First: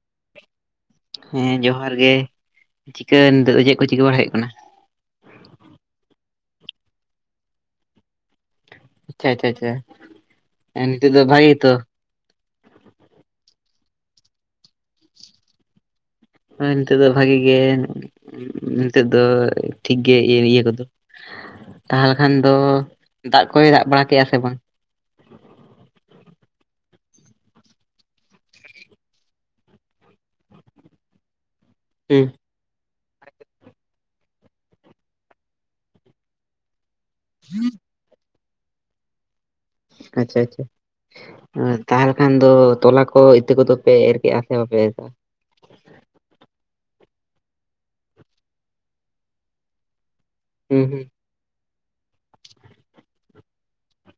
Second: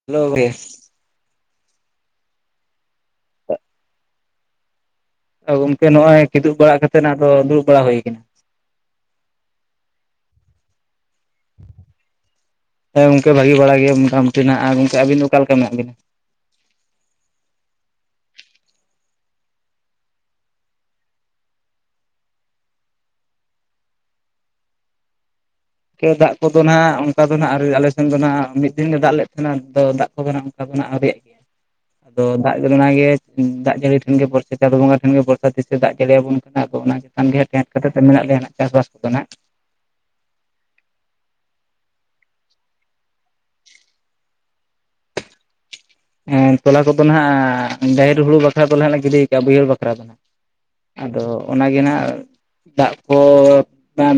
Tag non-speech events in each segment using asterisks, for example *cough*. *unintelligible* ᱦᱮᱸ ᱡᱚᱦᱟᱨ ᱜᱮ ᱪᱤᱠᱟᱹ ᱱᱤᱛᱚᱜ ᱫᱚ ᱪᱮᱫ ᱠᱚ ᱪᱤᱠᱟᱹ ᱵᱟᱲᱟ ᱦᱩᱭᱩᱜ ᱠᱟᱱᱟ ᱜᱚᱝᱠᱮ ᱱᱚᱜ ᱚᱭ ᱠᱤᱫᱩᱵ ᱵᱟᱲᱟ ᱠᱟᱛᱮᱫ ᱟᱫᱚ ᱫᱩᱲᱩᱵ ᱵᱟᱲᱟ ᱦᱩᱭ ᱠᱟᱱᱟ ᱟᱪᱪᱷᱟ ᱟᱪᱪᱷᱟ ᱟᱪᱪᱷᱟ ᱱᱤᱛᱚᱜ ᱫᱚ ᱵᱷᱟᱜᱤᱜᱮᱛᱚ ᱦᱮᱸ ᱜᱚᱝᱠᱮ ᱵᱷᱟᱜᱮ ᱵᱟᱲᱟ ᱜᱮ ᱢᱚᱴᱟᱢᱩᱴᱤ ᱱᱟᱜ ᱜᱚᱢᱠᱮ ᱟᱹᱵᱤᱱ ᱚᱠᱟ ᱞᱮᱠᱟ ᱢᱮᱱᱟᱜ ᱵᱤᱱᱟ? ᱦᱳᱭ ᱱᱤᱛᱚᱜ ᱫᱚ ᱵᱷᱟᱜᱤ ᱜᱮ ᱱᱤᱛᱚᱜ ᱫᱚ ᱴᱷᱤᱠ ᱜᱮ ᱤᱭᱟᱹ ᱤᱭᱟᱹ ᱠᱚᱫᱚ ᱛᱟᱦᱚᱞᱮ ᱠᱷᱟᱱ ᱫᱚ ᱫᱟᱜ ᱠᱚᱭ ᱫᱟᱜ ᱵᱟᱲᱟ ᱠᱮᱫᱼᱟ ᱥᱮ ᱵᱟᱝ ᱠᱮ ᱫᱟᱜ ᱠᱚᱫᱚ ᱱᱟᱦᱟᱜ ᱚᱱᱠᱟ ᱫᱚ ᱱᱟᱦᱟᱜ ᱟᱣᱨᱤ ᱟᱞᱮᱥᱮᱱ ᱫᱚ ᱱᱟᱦᱟᱜ ᱢᱤᱫ ᱫᱤᱱ ᱫᱚ ᱫᱟᱜ ᱞᱮᱫ ᱛᱟᱦᱮᱱᱟ ᱫᱟᱜ ᱠᱚᱫᱚ ᱦᱟᱸᱜ ᱚᱱᱠᱟ ᱫᱚ ᱱᱟᱜ ᱟᱹᱣᱤᱭᱟᱜ ᱦᱩᱸ ᱟᱫᱚ ᱫᱟᱜ ᱚᱱᱟ ᱜᱮ ᱫᱟᱜ ᱡᱟᱹᱲᱤ ᱴᱷᱮᱱ ᱜᱮ ᱵᱚᱨᱥᱟ ᱪᱟᱸᱫ ᱵᱚᱸᱜᱟ ᱴᱷᱮᱱ ᱜᱮ ᱵᱚᱨᱥᱟ ᱛᱤᱥᱮ ᱫᱟᱜ ᱡᱟᱹᱲᱤ ᱟᱵᱚᱱ ᱠᱟᱱᱟ ᱟᱫᱚ ᱚᱱᱟᱜ ᱥᱟᱱ ᱜᱮ *inaudible* ᱫᱚ ᱢᱮᱱᱟᱜ ᱞᱮᱭᱟ ᱦᱟᱸᱜ ᱪᱟᱥᱼᱵᱟᱥ ᱠᱚᱫᱚ ᱱᱟᱜ ᱟᱪᱪᱷᱟ ᱟᱪᱪᱷᱟ ᱛᱟᱦᱚᱞᱮ ᱠᱷᱟᱱ ᱫᱚ ᱛᱚᱞᱟ ᱠᱚ ᱤᱛᱟᱹ ᱠᱚᱫᱚ ᱯᱮ ᱮᱨ ᱠᱮᱜᱼᱟ ᱥᱮ ᱵᱟᱯᱮ ᱮᱨ ᱠᱮᱜᱼᱟ ᱦᱮ ᱛᱚᱞᱟ ᱠᱚᱫᱚ ᱦᱟᱸᱜ ᱰᱟᱹᱦᱤᱨ ᱦᱩᱲᱩ ᱵᱟᱠᱷᱨᱟ ᱫᱚᱞ ᱦᱟᱸᱜ ᱞᱮ ᱜᱤ ᱠᱟᱜᱼᱟ ᱵᱟᱹᱭᱦᱟᱹᱲ ᱵᱟᱠᱷᱨᱟ ᱫᱚ ᱦᱟᱸᱜ ᱦᱩᱸ ᱦᱩᱸ ᱟᱫᱚ ᱚᱱᱟᱜᱮ ᱱᱟᱜ ᱫᱟᱜ ᱠᱚ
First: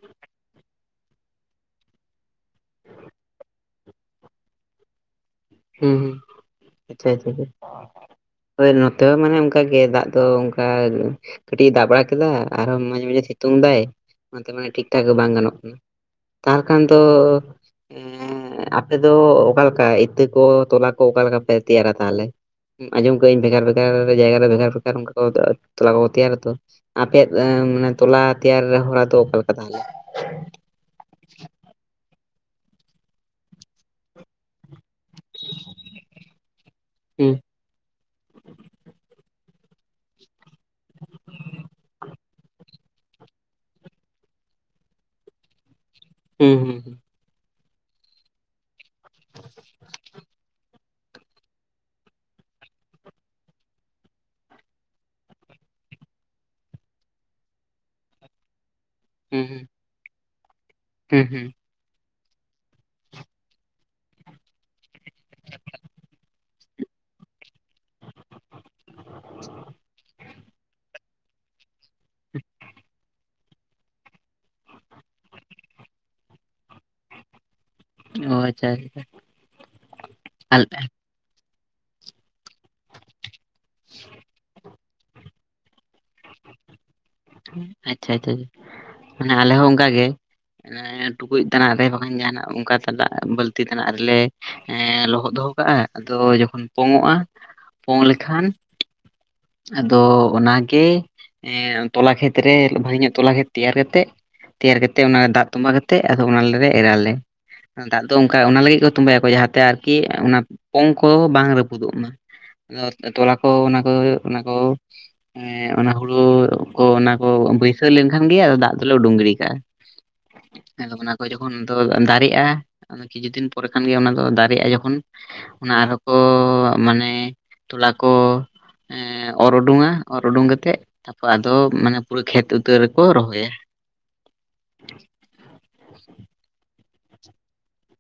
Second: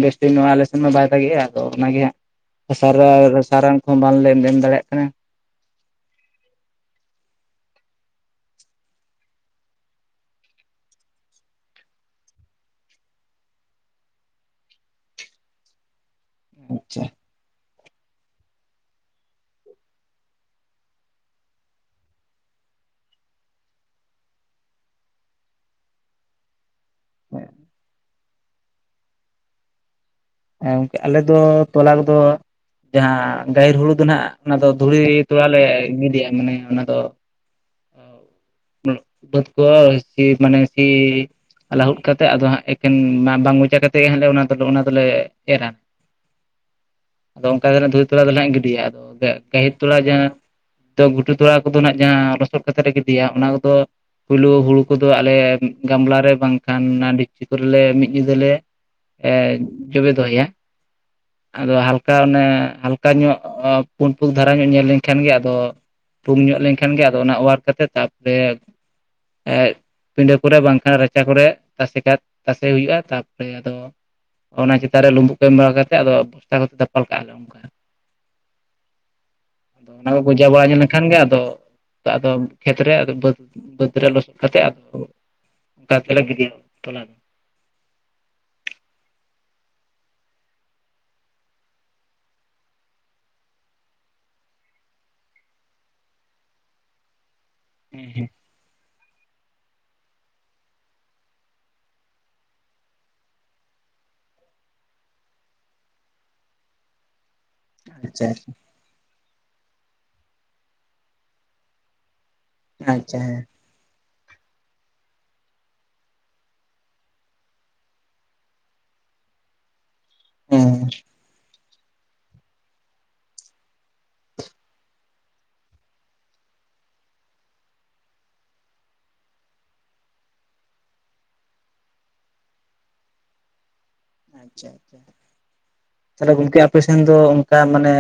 ᱵᱮᱥᱴᱤᱷ ᱟᱞᱮᱥᱮᱱ ᱢᱟ ᱵᱟᱭ ᱫᱟᱜᱤᱮᱜᱼᱟ ᱟᱫᱚ ᱚᱱᱟᱜᱮ ᱦᱟᱸᱜ ᱥᱟᱨ ᱥᱟᱨᱟᱱ ᱠᱚᱦᱚᱸ ᱵᱟᱝᱞᱮ ᱮᱢ ᱫᱟᱲᱮᱭᱟᱜ ᱠᱟᱱᱟ ᱦᱮᱸ ᱦᱩᱸ ᱟᱪᱪᱷᱟ ᱪᱪᱷᱟ ᱦᱳᱭ ᱱᱚᱛᱮ ᱦᱚᱸ ᱢᱟᱱᱮ ᱚᱱᱠᱟᱜᱮ ᱫᱟᱜ ᱫᱚ ᱚᱱᱠᱟ ᱠᱟᱹᱴᱤᱡ ᱮ ᱫᱟᱜ ᱵᱟᱲᱟ ᱠᱮᱫᱟ ᱟᱨᱦᱚᱸ ᱢᱟᱡᱮ ᱢᱟᱡᱷᱮ ᱥᱤᱛᱩᱝ ᱫᱟᱭ ᱚᱱᱟᱛᱮ ᱢᱟᱱᱮ ᱴᱷᱤᱠ ᱴᱷᱟᱠ ᱵᱟᱝ ᱜᱟᱱᱚᱜ ᱠᱟᱱᱟ ᱛᱟᱦᱚᱞᱮ ᱠᱷᱟᱱ ᱫᱚ ᱟᱪᱪᱷᱟ ᱟᱯᱮ ᱫᱚ ᱚᱠᱟᱞᱮᱠᱟ ᱤᱛᱟᱹ ᱛᱚᱞᱟ ᱠᱚᱠᱟ ᱛᱤᱭᱟᱨ ᱟᱠᱟᱜ-ᱟ ᱛᱟᱦᱞᱮ? ᱟᱸᱡᱚᱢ ᱠᱟᱜ ᱟᱹᱧ ᱵᱷᱮᱜᱟᱨ ᱵᱷᱮᱜᱟᱨ ᱡᱟᱭᱜᱟ ᱨᱮ ᱵᱷᱮᱜᱟᱨ ᱵᱷᱮᱜᱟᱨ ᱚᱱᱠᱟ ᱛᱚᱞᱟ ᱠᱚ ᱛᱮᱭᱟᱨᱟᱛᱚ ᱟᱯᱭᱟᱜ ᱢᱟᱱᱮ ᱛᱚᱞᱟ ᱛᱮᱭᱟᱨ ᱦᱚᱨᱟ ᱫᱚ ᱚᱠᱟᱞᱮᱠᱟ ᱛᱟᱦᱞᱮᱱᱟ ᱜᱚᱝᱠᱮ ᱟᱞᱮ ᱫᱚ ᱴᱚᱞᱟ ᱨᱮᱫᱚ ᱡᱟᱦᱟ ᱜᱟᱦᱤᱨ ᱦᱩᱲᱩ ᱫᱚ ᱱᱟᱜ ᱚᱱᱟ ᱫᱚ ᱫᱷᱩᱲᱤ ᱛᱚᱲᱟ ᱞᱮ ᱜᱤᱫᱤᱭᱟ ᱢᱟᱱᱮ ᱚᱱᱟ ᱫᱚ ᱦᱩᱸ *inaudible* ᱵᱟ. ᱫᱽ ᱠᱚ ᱥᱮ ᱢᱟᱱᱮ ᱥᱤ ᱞᱟᱹᱦᱩᱫ ᱠᱟ ᱠᱟᱛᱮᱫ ᱟᱫᱚ ᱦᱟᱸᱜ ᱮᱠᱮᱱ ᱢᱟ ᱵᱟᱝ ᱢᱚᱪᱟ ᱠᱟᱛᱮᱫ ᱜᱮᱟᱸᱮ ᱚᱱᱟ ᱫᱚ ᱚᱱᱟ ᱫᱚᱞᱮ ᱮᱨᱟ ᱦᱩᱸ ᱦᱩᱸ ᱦᱩᱸ ᱟᱫᱚ ᱚᱱᱠᱟ ᱫᱚ ᱦᱟᱸᱜ ᱫᱷᱩᱤ ᱛᱚᱞᱟ ᱫᱚ ᱦᱟᱸᱜ ᱜᱤᱰᱤᱭᱟ ᱟᱫᱚ ᱜᱟᱹᱦᱤᱨ ᱛᱚᱞᱟ ᱡᱟᱦᱟ ᱜᱷᱩᱴᱩ ᱛᱚᱲᱟ ᱠᱚᱫᱚ ᱱᱟᱜ ᱡᱟᱦᱟ ᱞᱚᱥᱚᱫ ᱠᱟᱛᱮᱷᱟ ᱨᱮ ᱜᱤᱫᱤᱭᱟ ᱚᱱᱟ ᱠᱚᱫᱚ ᱯᱳᱭᱞᱳ ᱦᱩᱲᱩ ᱠᱚᱫᱚ ᱟᱞᱮ ᱜᱟᱢᱞᱟ ᱨᱮ ᱵᱟᱝᱠᱷᱟᱱ ᱚᱱᱟ ᱰᱷᱤᱠᱪᱤ ᱠᱚᱨᱮᱞᱮ ᱡᱚᱵᱮ ᱫᱚᱦᱚᱭᱟ ᱦᱮᱸ ᱦᱩᱸ ᱟᱫᱚ ᱦᱟᱞᱠᱟ ᱚᱱᱮ ᱦᱟᱞᱠᱟ ᱧᱚᱜ ᱯᱩᱱ ᱯᱩᱠᱷ ᱫᱷᱟᱨᱟ ᱧᱚᱜ ᱧᱮᱞ ᱞᱮᱱᱠᱷᱟᱱ ᱜᱮ ᱟᱫᱚ ᱯᱩᱝ ᱧᱚᱜ ᱞᱮᱱᱠᱷᱟᱱ ᱜᱮ ᱟᱫᱚ ᱚᱱᱟ ᱚᱣᱟᱨ ᱠᱟ ᱠᱟᱛᱮᱫ ᱛᱟ ᱨᱮ ᱯᱤᱸᱰᱟᱹ ᱠᱚᱨᱮ ᱵᱟᱝᱠᱷᱟᱱ ᱨᱟᱪᱟ ᱠᱚᱨᱮ ᱛᱟᱥᱮ ᱠᱟ ᱛᱟᱥᱮ ᱦᱩᱭᱩᱜᱼᱟ ᱛᱟᱯᱚᱨᱮ ᱟᱫᱚ ᱚᱱᱟ ᱪᱮᱛᱟᱱ ᱨᱮ ᱞᱩᱵᱩᱜ ᱠᱚ ᱮᱢ ᱵᱟᱲᱟ ᱠᱟᱛᱮᱫ ᱟᱫᱚ ᱵᱚᱥᱛᱟ ᱠᱚ ᱠᱟᱛᱮ ᱫᱟᱯᱟᱞ ᱠᱟᱜᱼᱟ ᱞᱮ ᱚᱱᱠᱟ ᱚ ᱟᱪᱪᱷᱟ ᱟᱪᱪᱷᱟ᱾ ᱟᱫᱚ ᱚᱱᱟ ᱠᱚᱠᱚ ᱡᱟ ᱵᱟᱲᱟ ᱞᱮᱱᱠᱷᱟᱱ ᱜᱮ ᱟᱫᱚ ᱟᱫᱚ ᱠᱷᱮᱛ ᱨᱮ ᱟᱫᱚᱟᱹ ᱵᱟᱹᱫᱽ ᱨᱮ ᱞᱚᱥᱚᱫ ᱠᱟᱛᱮ ᱟᱫᱚ ᱚᱱᱠᱟ ᱛᱮᱞᱮ ᱜᱤᱰᱤᱭᱟ ᱛᱚᱞᱟ ᱫᱚ᱾ ᱟᱪᱪᱷᱟ ᱟᱪᱪᱷᱟ ᱚᱱᱮ ᱟᱞᱮ ᱦᱚᱸ ᱚᱱᱠᱟ ᱜᱮ ᱴᱩᱠᱩᱡ ᱛᱮᱟᱱᱟᱜ ᱨᱮ ᱵᱟᱝᱠᱷᱟᱱ ᱡᱟᱦᱟᱱᱟᱜ ᱚᱱᱠᱟ ᱫᱟᱜ ᱵᱟᱹᱞᱛᱤ ᱛᱮᱟᱱᱟᱜ ᱨᱮᱞᱮ ᱮ ᱞᱚᱦᱚᱫ ᱫᱚᱦᱚ ᱠᱟᱜᱼᱟ ᱟᱫᱚ ᱡᱚᱠᱷᱚᱱ ᱯᱚᱝ ᱚᱚᱜᱼᱟ ᱯᱚᱝ ᱦᱮᱸ ᱦᱮᱸ ᱞᱮᱠᱷᱟᱱ ᱟᱫᱚ ᱚᱱᱟᱜᱮ ᱮ ᱛᱚᱞᱟ ᱠᱷᱮᱛᱨᱮ ᱵᱷᱟᱜᱮ ᱧᱚᱜ ᱛᱚᱞᱟ ᱠᱷᱮᱛ ᱛᱮᱭᱟᱨ ᱠᱟ ᱠᱟᱛᱮᱫ ᱛᱮᱭᱟᱨ ᱠᱟᱛᱮᱫ ᱚᱱᱟ ᱫᱟᱜ ᱛᱚᱵᱟ ᱠᱟᱛᱮᱫ ᱟᱫᱚ ᱚᱱᱟᱮ ᱮᱨᱟᱞᱮ᱾ ᱫᱟᱜ ᱫᱚ ᱟᱪᱪᱷᱟ ᱚᱱᱠᱟ ᱚᱱᱟ ᱞᱟᱹᱜᱤᱫ ᱠᱚ ᱛᱚᱸᱵᱟᱭᱟᱠᱚ ᱡᱟᱦᱟ ᱛᱮ ᱟᱨ ᱠᱤ ᱚᱱᱟ ᱯᱚᱝ ᱠᱚ ᱵᱟᱝ ᱨᱟᱹᱯᱩᱫᱚᱜ ᱢᱟ᱾ ᱟᱪᱪᱷᱟ ᱛᱚᱞᱟ ᱦᱮᱸ ᱠᱚ ᱚᱱᱟ ᱠᱚ ᱚᱱᱟᱠᱚᱣ ᱮᱸ ᱚᱱᱟ ᱦᱩᱲᱩ ᱠᱚ ᱚᱱᱟ ᱠᱚ ᱵᱟᱹᱭᱥᱟᱹᱣ ᱞᱮᱱᱠᱷᱟᱱ ᱜᱮ ᱫᱟᱜ ᱫᱚᱞᱮ ᱩᱰᱩᱝ ᱜᱤᱰᱤ ᱠᱟᱜᱼᱟ᱾ *unintelligible* ᱦᱮᱸ ᱚᱱᱟ ᱠᱚ ᱡᱚᱠᱷᱚᱱ ᱫᱚ ᱫᱟᱨᱮᱜᱼᱟ ᱚᱱᱟ ᱠᱤᱪᱷᱩ ᱫᱤᱱ ᱯᱚᱨᱮ ᱠᱷᱟᱱᱜᱮ ᱚᱱᱟ ᱫᱚ ᱫᱟᱨᱮᱜᱼᱟ ᱡᱚᱠᱷᱚᱱ ᱚᱱᱟ ᱟᱨᱦᱚ ᱠᱚ ᱢᱟᱱᱮ ᱛᱚᱞᱟ ᱠᱚ ᱮᱸ ᱚᱨᱩᱰᱩᱝᱼᱟ ᱚᱨᱩᱰᱩᱝ ᱠᱟᱛᱮᱜ ᱛᱟᱯᱚᱨ ᱟᱫᱚ ᱢᱟᱱᱮ ᱯᱩᱨᱟᱹ ᱠᱷᱮᱛ ᱩᱛᱟᱹᱨ ᱨᱮᱠᱚ ᱨᱚᱦᱚᱭᱟ᱾ *unintelligible* ᱛᱟᱦᱞᱮ ᱜᱚᱝᱠᱮ ᱟᱯᱮ ᱥᱮᱱ ᱫᱚ ᱚᱱᱠᱟ ᱢᱟᱱᱮ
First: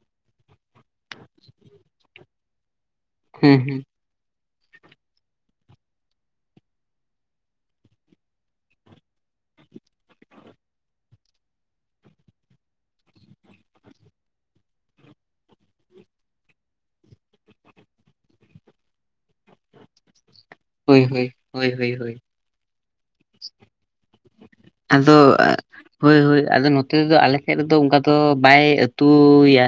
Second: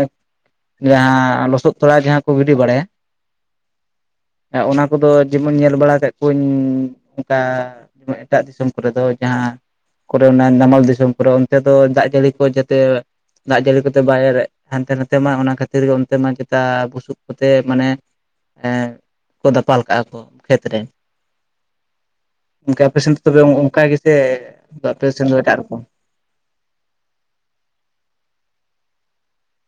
ᱡᱟᱦᱟᱸ ᱞᱚᱥᱚᱫ ᱛᱚᱨᱟ ᱡᱟᱦᱟᱸ ᱠᱚ ᱜᱤᱰᱤ ᱵᱟᱲᱟᱭᱟ ᱦᱩᱸ ᱦᱩᱸ᱾ ᱚᱱᱟ ᱠᱚᱫᱚ ᱡᱮᱢᱚᱱ ᱧᱮᱞ ᱵᱟᱲᱟ ᱠᱮᱫ ᱠᱚᱣᱟᱹᱧ ᱚᱱᱠᱟ ᱡᱮᱢᱚᱱ ᱮᱴᱟᱜ ᱫᱤᱥᱚᱢ ᱠᱚᱨᱮ ᱫᱚ ᱡᱟᱦᱟᱸ ᱠᱚᱨᱮ ᱚᱱᱟ ᱱᱟᱢᱟᱞ ᱫᱤᱥᱚᱢ ᱫᱤᱥᱚᱢ ᱠᱚᱨᱮ ᱚᱱᱛᱮ ᱫᱚ ᱫᱟᱜ ᱡᱟᱹᱲᱤ ᱠᱚ ᱡᱟᱛᱮ ᱫᱟᱜ ᱡᱟᱹᱲᱤ ᱠᱚᱛᱮ ᱵᱟᱭ ᱦᱟᱱᱛᱮ ᱱᱟᱛᱮ ᱢᱟ ᱚᱱᱟ ᱠᱷᱟᱹᱛᱤᱨ ᱜᱮ ᱚᱱᱛᱮ ᱢᱟ ᱪᱮᱛᱟ ᱵᱩᱥᱩᱵ ᱠᱚᱛᱮ ᱢᱟᱱᱮ ᱦᱮᱸ ᱠᱚ ᱫᱟᱯᱟᱞ ᱠᱟᱜᱼᱟ ᱠᱚ᱾ ᱠᱷᱮᱛ ᱦᱳᱭ ᱦᱳᱭ ᱦᱳᱭ ᱦᱳᱭ ᱦᱳᱭ ᱚᱱᱠᱟ ᱟᱯᱮ ᱥᱮᱱ ᱫᱚ ᱛᱚᱵᱮ ᱚᱱᱠᱟ ᱜᱮᱥᱮ, ᱟᱯᱮ ᱟᱫᱚ ᱥᱮᱱ ᱫᱚ ᱮᱴᱟᱜ ᱨᱚᱠᱚᱢ? ᱦᱳᱭ ᱦᱳᱭ ᱟᱫᱚ ᱱᱚᱛᱮ ᱫᱚ ᱟᱞᱮ ᱥᱮᱫ ᱨᱮᱫᱚ ᱚᱱᱠᱟ ᱫᱚ ᱵᱟᱭ ᱟᱹᱛᱩᱭᱟ᱾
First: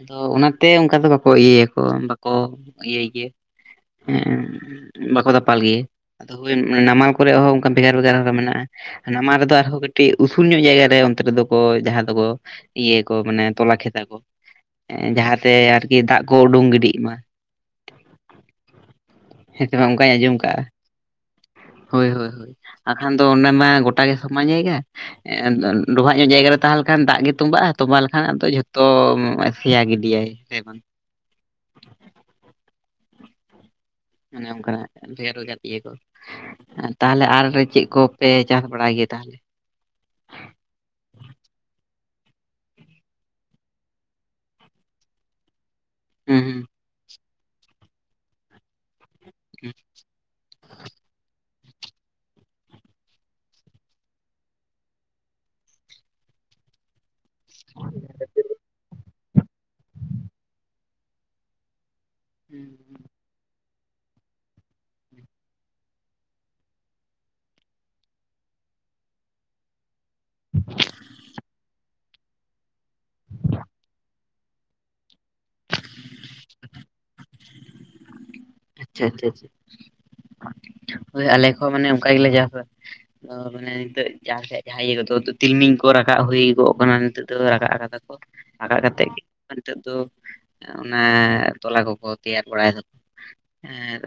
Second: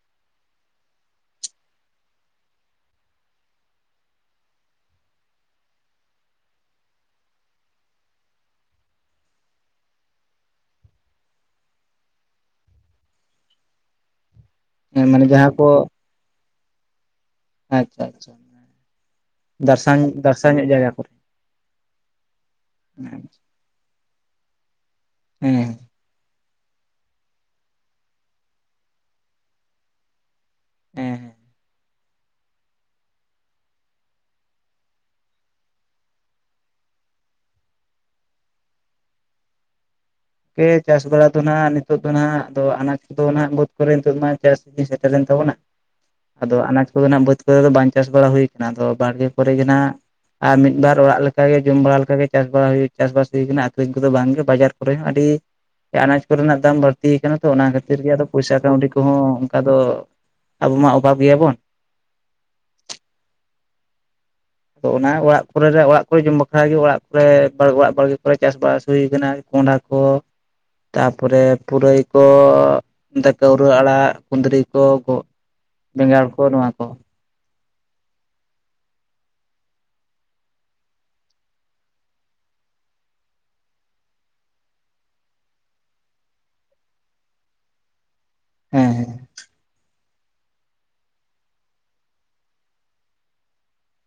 ᱟᱫᱚ ᱚᱱᱟᱛᱮ ᱚᱱᱠᱟ ᱫᱚ ᱵᱟᱠᱚ ᱤᱭᱟᱹᱭᱟᱠᱚ ᱵᱟᱠᱚ ᱤᱭᱟᱹᱭ ᱜᱮᱭᱟ᱾ ᱦᱮᱸ ᱵᱟᱠᱚ ᱫᱟᱯᱟᱞ ᱜᱮᱭᱟ? ᱟᱫᱚ ᱦᱳᱭ ᱱᱟᱢᱟᱞ ᱠᱚᱨᱮ ᱦᱚᱸ ᱚᱱᱠᱟ ᱵᱷᱮᱜᱟᱨ ᱵᱷᱮᱜᱟᱨ ᱦᱚᱸ ᱢᱮᱱᱟᱜᱼᱟ᱾ ᱱᱟᱢᱟᱞ ᱨᱮᱫᱚ ᱟᱨᱦᱚᱸ ᱠᱟᱹᱴᱤᱡ ᱩᱥᱩᱞ ᱧᱚᱜ ᱡᱟᱭᱜᱟ ᱨᱮ ᱚᱱᱛᱮ ᱨᱮᱫᱚ ᱠᱚ ᱡᱟᱦᱟᱸ ᱫᱚᱠᱚ ᱤᱭᱟᱹ ᱠᱚ ᱢᱟᱱᱮ ᱛᱚᱞᱟ ᱠᱷᱮᱛᱟ ᱟᱠᱚ ᱦᱮᱸ ᱢᱟᱱᱮ ᱡᱟᱦᱟᱸ ᱡᱟᱦᱟᱸᱛᱮ ᱠᱚ ᱟᱨᱠᱤ ᱫᱟᱜ ᱠᱚ ᱩᱰᱩᱝ ᱜᱤᱰᱤᱜ ᱢᱟ᱾ ᱟᱪᱪᱷᱟ ᱟᱪᱪᱷᱟ᱾ ᱦᱮᱸ ᱥᱮ ᱵᱟᱝ ᱫᱟᱨᱥᱟᱝ ᱚᱱᱠᱟᱧ ᱟᱸᱡᱚᱢ ᱫᱟᱨᱥᱟ ᱠᱟᱜᱼᱟ᱾ ᱧᱚᱜ ᱡᱟᱭᱜᱟ ᱠᱚᱨᱮ ᱦᱳᱭ ᱦᱳ ᱵᱟᱠᱷᱟᱱ ᱦᱮᱸ ᱫᱚ ᱚᱱᱟ ᱢᱟ ᱜᱚ ᱴᱟ ᱜᱮ ᱥᱚᱢᱟᱱ ᱡᱟᱭᱜᱟ, ᱦᱮᱸ ᱰᱚᱵᱷᱟᱜ ᱧᱚᱜ ᱡᱟᱭᱜᱟ ᱨᱮ ᱛᱟᱦᱮᱸ ᱞᱮᱠᱷᱟᱱ ᱫᱟᱜ ᱜᱮ ᱛᱚᱸᱵᱟᱜᱼᱟ ᱛᱚᱸᱵᱟ ᱞᱮᱱᱴᱠᱷᱟᱱ ᱟᱫᱚ ᱡᱷᱚᱛᱚ ᱥᱮᱭᱟ ᱜᱤᱰᱤᱭᱟᱭ᱾ *unintelligible* ᱦᱮᱸ ᱚᱱᱮ ᱚᱱᱠᱟᱜ ᱵᱷᱮᱨ ᱜᱟ ᱛᱤᱭᱟᱹ ᱠᱚ᱾ ᱛᱟᱦᱞᱮ ᱟᱨ ᱪᱮᱫ ᱠᱚᱯᱮ ᱪᱟᱥ ᱵᱟᱲᱟᱭ ᱜᱮᱭᱟ ᱛᱟᱦᱞᱮ? ᱠᱮ ᱪᱟᱥ ᱵᱟᱲᱟ ᱫᱚ ᱱᱦᱟᱸᱜ ᱱᱤᱛᱚᱜ ᱫᱚ ᱱᱦᱟᱸᱜ ᱟᱱᱟᱡ ᱠᱚ ᱫᱚ ᱱᱦᱟᱸᱜ ᱵᱟᱹᱫᱽ ᱠᱚᱨᱮ ᱱᱤᱛᱚᱜ ᱢᱟ ᱪᱟᱥ ᱥᱮᱴᱮᱨ ᱞᱮᱱ ᱛᱟᱵᱚᱱᱟ᱾ ᱟᱫᱚ ᱦᱩᱸ ᱟᱱᱟᱡᱽ ᱠᱚᱫᱚ ᱱᱟᱦᱜ ᱵᱟᱹᱫᱽ ᱠᱚ ᱨᱮ ᱫᱚ ᱵᱟᱝ ᱪᱟᱥ ᱵᱟᱲᱟ ᱦᱩᱭᱩ ᱠᱟᱱᱟ ᱟᱫᱚ ᱵᱟᱲᱜᱮ ᱠᱚᱨᱮ ᱜᱮ ᱱᱦᱟᱸᱜ ᱟᱨ ᱢᱤᱫ ᱵᱟᱨ ᱚᱲᱟᱜ ᱞᱮᱠᱟᱜᱮ ᱡᱚᱢ ᱵᱟᱲᱟ ᱞᱮᱠᱟᱜᱮ ᱪᱟᱥ ᱵᱟᱲᱟ ᱦᱩᱭ ᱪᱟᱥ ᱵᱟᱥ ᱦᱩᱭ ᱠᱟᱱᱟ ᱟᱠᱷᱨᱤᱧ ᱠᱚᱫᱚ ᱵᱟᱝ ᱜᱮ ᱵᱟᱡᱟᱨ ᱠᱚᱨᱮ ᱦᱚᱸ ᱟᱹᱰᱤ ᱟᱱᱟᱡᱽ ᱠᱚ ᱨᱮᱱᱟᱜ ᱫᱟᱢ ᱵᱟᱹᱲᱛᱤ ᱠᱟᱱᱟ ᱛᱚ ᱚᱱᱟ ᱠᱷᱟᱹᱛᱤᱨ ᱜᱮ ᱟᱫᱚ ᱯᱚᱭᱥᱟ ᱠᱟᱹᱣᱰᱤ ᱠᱚᱦᱚᱸ ᱚᱱᱠᱟ ᱫᱚ ᱟᱵᱚ ᱢᱟ ᱚᱵᱷᱟᱵᱽ ᱜᱮᱭᱟ ᱵᱚᱱ᱾ ᱦᱩᱸ ᱦᱩᱸ ᱟᱫᱚ ᱚᱱᱟ ᱚᱲᱟᱜ ᱠᱚᱨᱮ ᱨᱮ ᱚᱲᱟᱜ ᱠᱚᱨᱮ ᱡᱚᱢ ᱵᱟᱠᱷᱨᱟ ᱜᱮ ᱚᱲᱟᱜ ᱠᱚᱨᱮ ᱚᱲᱟᱜ ᱵᱟᱲᱜᱮ ᱠᱚᱨᱮ ᱪᱟᱥ ᱵᱟᱥ ᱦᱩᱭ ᱟᱠᱟᱱᱟ᱾ ᱠᱚᱱᱰᱷᱟ ᱠᱚ, ᱛᱟ ᱯᱚᱨᱮ ᱯᱩᱨᱟᱹᱭ ᱠᱚ ᱛᱮ ᱠᱟᱹᱶᱨᱟᱹ ᱟᱲᱟᱜ ᱠᱩᱸᱫᱽᱨᱤ ᱠᱚ ᱜᱚ ᱵᱮᱸᱜᱟᱲ ᱠᱚ ᱱᱚᱣᱟ ᱠᱚ᱾ ᱟᱪᱪᱷᱟ ᱟᱪᱪᱷᱟ ᱟᱪᱪᱷᱟ ᱦᱳᱭ ᱟᱞᱮ ᱠᱚ ᱦᱚᱸ ᱢᱟᱱᱮ ᱚᱱᱠᱟ ᱜᱮᱞᱮ ᱡᱟᱥᱟ ᱢᱟᱱᱮ ᱱᱤᱛᱚᱜ ᱡᱟᱦᱟᱸ ᱤᱭᱟᱹ ᱠᱚᱫᱚ ᱛᱤᱞᱢᱤᱧ ᱠᱚ ᱨᱟᱠᱟᱵ ᱦᱩᱭ ᱠᱚᱜ ᱠᱟᱱᱟ ᱱᱤᱛᱚᱜ ᱫᱚ ᱨᱟᱠᱟᱵ ᱠᱟᱫᱟ ᱠᱚ᱾ ᱨᱟᱠᱟᱵ ᱦᱮᱸ ᱠᱟᱛᱮᱫ ᱦᱮᱸ ᱜᱮ ᱱᱤᱛᱚᱜ ᱫᱚ ᱚᱱᱟ ᱛᱚᱞᱟ ᱠᱚᱠᱚ ᱛᱮᱭᱟᱨ ᱵᱟᱲᱟᱭ ᱫᱟᱠᱚ᱾ ᱟᱨ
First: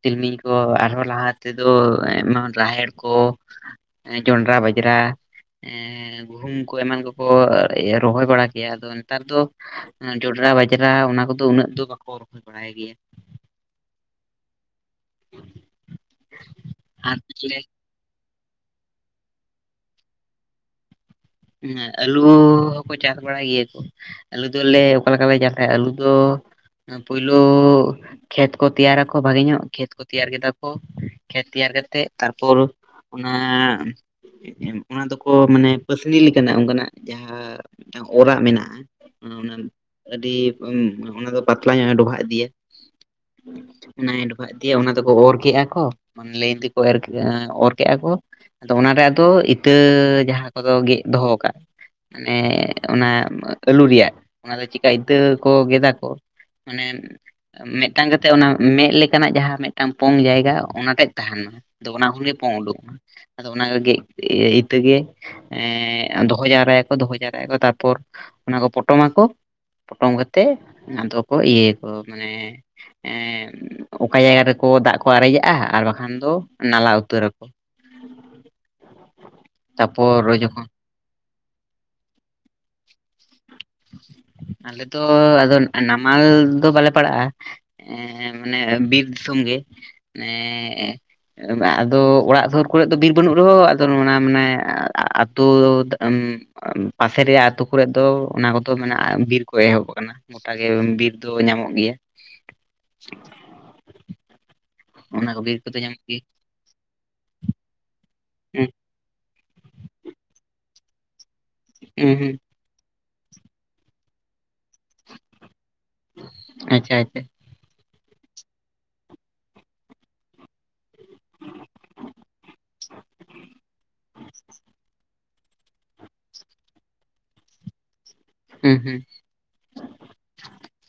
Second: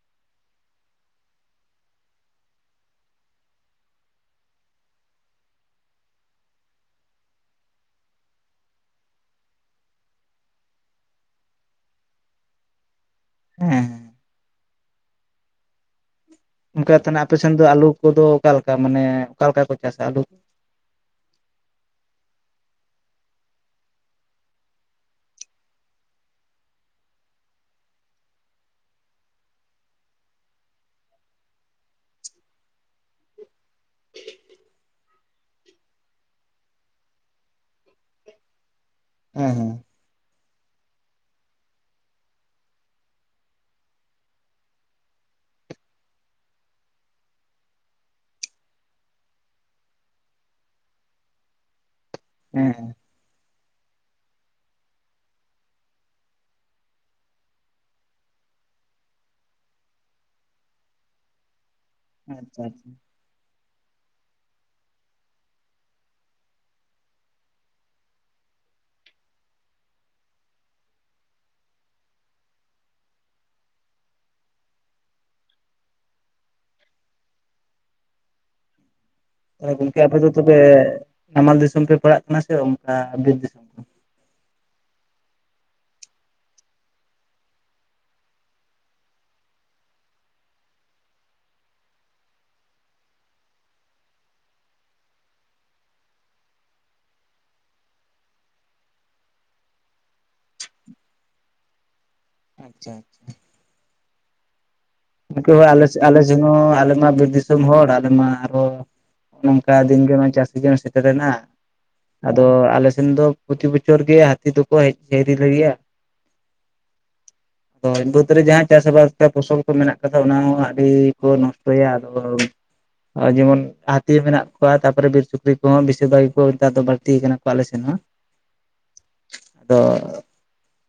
ᱛᱤᱞᱢᱤᱧ ᱠᱚ ᱟᱨᱦᱚᱸ ᱞᱟᱦᱟ ᱛᱮᱫᱚ ᱟᱭᱢᱟ ᱨᱟᱦᱮᱲ ᱠᱚ, ᱡᱚᱱᱰᱨᱟ, ᱵᱟᱡᱽᱨᱟ ᱮᱸ ᱜᱩᱦᱩᱢ ᱠᱚ ᱮᱢᱟᱱ ᱠᱚᱠᱚ ᱨᱚᱦᱚᱭ ᱵᱟᱲᱟ ᱠᱮᱭᱟ, ᱟᱫᱚ ᱱᱮᱛᱟᱨ ᱫᱚ ᱡᱚᱸᱰᱨᱟ ᱵᱟᱡᱽᱨᱟ ᱚᱱᱟ ᱠᱚᱫᱚ ᱩᱱᱟᱹᱜ ᱫᱚ ᱵᱟᱠᱚ ᱨᱚᱦᱚᱭ ᱵᱟᱲᱟᱭ ᱜᱮᱭᱟ ᱦᱮᱸ ᱚᱱᱠᱟ ᱛᱮ ᱟᱨ ᱟᱯᱮ ᱥᱮᱱ ᱛᱟᱦᱚᱞᱮ ᱫᱚ ᱟᱞᱩ ᱠᱚᱫᱚ ᱚᱠᱟ ᱞᱮᱠᱟ ᱢᱟᱱᱮ ᱚᱠᱟ ᱞᱮᱠᱟ ᱠᱚ ᱪᱟᱥᱟ ᱟᱞᱩ? ᱦᱮᱸ ᱟᱹᱞᱩ ᱦᱚᱸᱠᱚ ᱪᱟᱥ ᱵᱟᱲᱟᱭ ᱜᱮᱭᱟ ᱠᱚ᱾ ᱟᱞᱩ ᱫᱚ ᱟᱞᱮ ᱚᱠᱟ ᱞᱮᱠᱟ ᱞᱮ ᱪᱟᱥᱟ ᱟᱞᱩ ᱫᱚ ᱯᱳᱭᱞᱳ, ᱠᱷᱮᱛ ᱠᱚ ᱛᱮᱭᱟᱨᱟᱚ ᱵᱷᱟᱜᱤ ᱧᱚᱜ ᱠᱷᱮᱛ ᱠᱚ ᱛᱮᱭᱟᱨᱟ ᱠᱚ ᱵᱷᱟᱹᱜᱤ ᱧᱚᱜ ᱠᱷᱮᱛ ᱠᱚ ᱛᱮᱭᱟᱨᱟ ᱠᱮᱫᱟ ᱠᱚ ᱠᱷᱮᱛ ᱛᱮᱭᱟᱨ ᱠᱟᱛᱮᱫ᱾ ᱛᱟᱨᱯᱚᱨ ᱚᱱᱟ ᱚᱱᱟ ᱫᱚᱠᱚ ᱢᱟᱱᱮ ᱯᱟᱹᱥ ᱥᱤᱱᱤ ᱞᱮᱠᱟᱱᱟᱜ ᱚᱱᱠᱟᱱᱟᱜ ᱡᱟᱦᱟᱸ ᱚᱨᱟᱜ ᱢᱮᱱᱟᱜᱼᱟ ᱦᱮᱸ ᱚᱱᱟ ᱦᱮᱸ ᱟᱹᱰᱤ ᱚᱱᱟ ᱫᱚ ᱯᱟᱛᱞᱟ ᱧᱚᱜ ᱮ ᱰᱚᱵᱷᱟᱜ ᱤᱫᱤᱭᱟ᱾ ᱚᱱᱟᱭ ᱮ ᱰᱚᱵᱷᱟᱜ ᱤᱫᱤᱭᱟ ᱚᱱᱟ ᱫᱚᱠᱚ ᱚᱨ ᱠᱮᱜᱼᱟ ᱠᱚ, ᱞᱟᱹᱭᱤᱱ ᱛᱮᱠᱚ ᱮᱨ ᱚᱨ ᱠᱮᱫᱼᱟ ᱠᱚ ᱟᱫᱚ ᱚᱱᱟᱨᱮ ᱟᱫᱚ ᱤᱛᱟᱹ ᱡᱟᱦᱟᱸ ᱠᱚᱫᱚ ᱜᱮᱫ ᱫᱚᱦᱚ ᱠᱟᱜ ᱢᱟᱱᱮ ᱦᱮᱸ ᱦᱮᱸ ᱚᱱᱟ ᱟᱹᱞᱩ ᱨᱮᱭᱟᱜ ᱚᱱᱟᱫᱚ ᱪᱮᱠᱟ ᱤᱛᱟᱹ ᱠᱚ ᱜᱮᱫ ᱟᱠᱚ ᱢᱟᱱᱮ ᱢᱤᱫ ᱴᱟᱝ ᱠᱟᱛᱮᱫ ᱚᱱᱟ ᱢᱮᱫ ᱞᱮᱠᱟᱱᱟᱜ ᱡᱟᱦᱟᱸ ᱢᱤᱫ ᱴᱟᱝ ᱯᱚᱝ ᱡᱟᱭᱜᱟ ᱚᱱᱟ ᱛᱮᱫ ᱛᱟᱦᱮᱸᱱ ᱢᱟ᱾ ᱟᱫᱚ ᱚᱱᱟ ᱠᱷᱚᱱ ᱜᱮ ᱯᱚᱝ ᱟᱪᱪᱷᱟ ᱟᱪᱪᱷᱟ ᱩᱰᱩᱝᱚᱜᱼᱟ, ᱟᱫᱚ ᱚᱱᱟ ᱜᱮᱫ ᱤᱛᱟᱹ ᱜᱮ ᱮᱸ ᱫᱚᱦᱚ ᱡᱟᱣᱨᱟᱭᱟᱠᱚ ᱫᱚᱦᱚ ᱡᱟᱣᱨᱟᱭᱟᱠᱚ ᱛᱟᱨᱯᱚᱨ ᱚᱱᱟ ᱠᱚ ᱯᱚᱴᱚᱢ ᱟᱠᱚ ᱯᱚᱴᱚᱢ ᱠᱟᱛᱮᱫ ᱟᱫᱚ ᱠᱚ ᱤᱭᱟᱹ ᱠᱚ ᱢᱟᱱᱮ ᱮᱸ ᱚᱠᱟ ᱡᱟᱭᱜᱟ ᱨᱮᱠᱚ ᱫᱟᱜ ᱠᱚ ᱟᱨᱮᱡᱟᱜᱼᱟ ᱟᱨ ᱵᱟᱠᱷᱟᱱ ᱫᱚ ᱱᱟᱞᱟ ᱩᱛᱟᱹᱨ-ᱟᱠᱚ᱾ ᱛᱟᱦᱚᱞᱮ ᱜᱚᱝᱠᱮ ᱟᱯᱮ ᱛᱟᱯᱚᱨ ᱫᱚ ᱛᱚᱵᱮ ᱡᱚᱠᱷᱚᱱ ᱱᱟᱢᱟᱞ ᱫᱤᱥᱚᱢ ᱯᱮ ᱯᱟᱲᱟᱜ ᱠᱟᱱᱟ ᱥᱮ ᱚᱱᱠᱟ ᱵᱤᱨ ᱫᱤᱥᱚᱢ? ᱟᱞᱮ ᱫᱚ ᱟᱫᱚ ᱱᱟᱢᱟᱞ ᱫᱚ ᱵᱟᱞᱮ ᱯᱟᱲᱟᱜᱼᱟ ᱮᱸ ᱢᱟᱱᱮ ᱵᱤᱨ ᱫᱤᱥᱚᱢ ᱜᱮ᱾ *unintelligible* ᱮᱸ ᱟᱫᱚ ᱚᱲᱟᱜ ᱥᱩᱨ ᱠᱚᱨᱮ ᱫᱚ ᱫᱤᱨ ᱵᱟᱹᱱᱩᱜ ᱨᱮᱦᱚᱸ ᱟᱫᱚ ᱚᱱᱟ ᱢᱟᱱᱮ ᱟᱛᱩ *unintelligible* ᱯᱟᱥᱮᱨᱮᱭᱟᱜ ᱛᱩ ᱠᱚᱨᱮ ᱫᱚ ᱚᱱᱟ ᱠᱚᱫᱚ ᱢᱮᱱᱟᱜᱼᱟ ᱵᱤᱨ ᱠᱚ ᱮᱦᱚᱵ ᱟᱠᱟᱱᱟ ᱜᱚᱴᱟ ᱜᱮ ᱵᱤᱨ ᱫᱚ ᱧᱟᱢᱚᱜ ᱜᱮᱭᱟ᱾ ᱟᱪᱪᱷᱟ ᱟᱪᱪᱷᱟ᱾ ᱚᱱᱟ ᱠᱚ ᱜᱚᱢᱠᱮ ᱵᱤᱨ ᱦᱟᱹᱭ ᱠᱚᱫᱚ ᱟᱞᱮᱥ ᱧᱟᱢᱚᱜ ᱜᱮᱭᱟ ᱟᱞᱮᱥᱮᱫ ᱦᱸ ᱟᱞᱮᱢᱟ ᱵᱤᱨ ᱫᱤᱥᱚᱢ᱾ ᱫᱤᱥᱚᱢ ᱦᱚᱲ ᱟᱞᱮ ᱢᱟ ᱟᱨᱚ ᱦᱩᱸ ᱱᱚᱝᱠᱟ ᱫᱤᱱ ᱜᱮᱢᱟ ᱪᱟᱥ ᱥᱤᱡᱤᱱ ᱦᱚᱸ ᱥᱮᱴᱮᱨᱮᱱᱟ᱾ ᱦᱩᱸ ᱦᱩᱸ ᱟᱫᱚ ᱟᱞᱮ ᱥᱮᱱ ᱫᱚ ᱯᱨᱚᱛᱤ ᱵᱚᱪᱷᱚᱨ ᱜᱮ ᱦᱟᱹᱛᱤ ᱫᱚᱠᱚ ᱦᱮᱡ ᱦᱤᱨᱤ ᱞᱮᱜᱮᱭᱟ᱾ ᱟᱪᱪᱷᱟ ᱟᱪᱪᱷᱟ ᱛᱚᱭ ᱵᱟᱹᱫᱽ ᱨᱮ ᱡᱟᱦᱟᱸᱭ ᱪᱟᱥ ᱟᱵᱟᱫ ᱯᱷᱚᱥᱚᱞ ᱛᱚ ᱢᱮᱱᱟᱜ ᱠᱟᱫᱟ ᱚᱱᱟ ᱦᱚᱸ ᱟᱹᱰᱤ ᱠᱚ ᱱᱚᱥᱴᱚᱭᱟ ᱟᱫᱚ ᱱᱚᱜᱼᱚᱭ ᱡᱮᱢᱚᱱ ᱦᱟᱹᱛᱤ ᱢᱮᱱᱟᱜ ᱠᱚᱣᱟ ᱛᱟᱯᱚᱨᱮ ᱵᱤᱨ ᱥᱩᱠᱨᱤ ᱠᱚᱦᱚᱸ ᱵᱤᱥᱤᱨ ᱵᱷᱟᱜᱽ ᱠᱚ ᱱᱮᱛᱟᱨ ᱫᱚ ᱵᱟᱹᱲᱛᱤ ᱠᱟᱱᱟ᱾ ᱛᱚ ᱟᱞᱮ ᱥᱮᱱ ᱦᱟᱸᱜ ᱦᱩᱸ ᱦᱩᱸ ᱛᱚ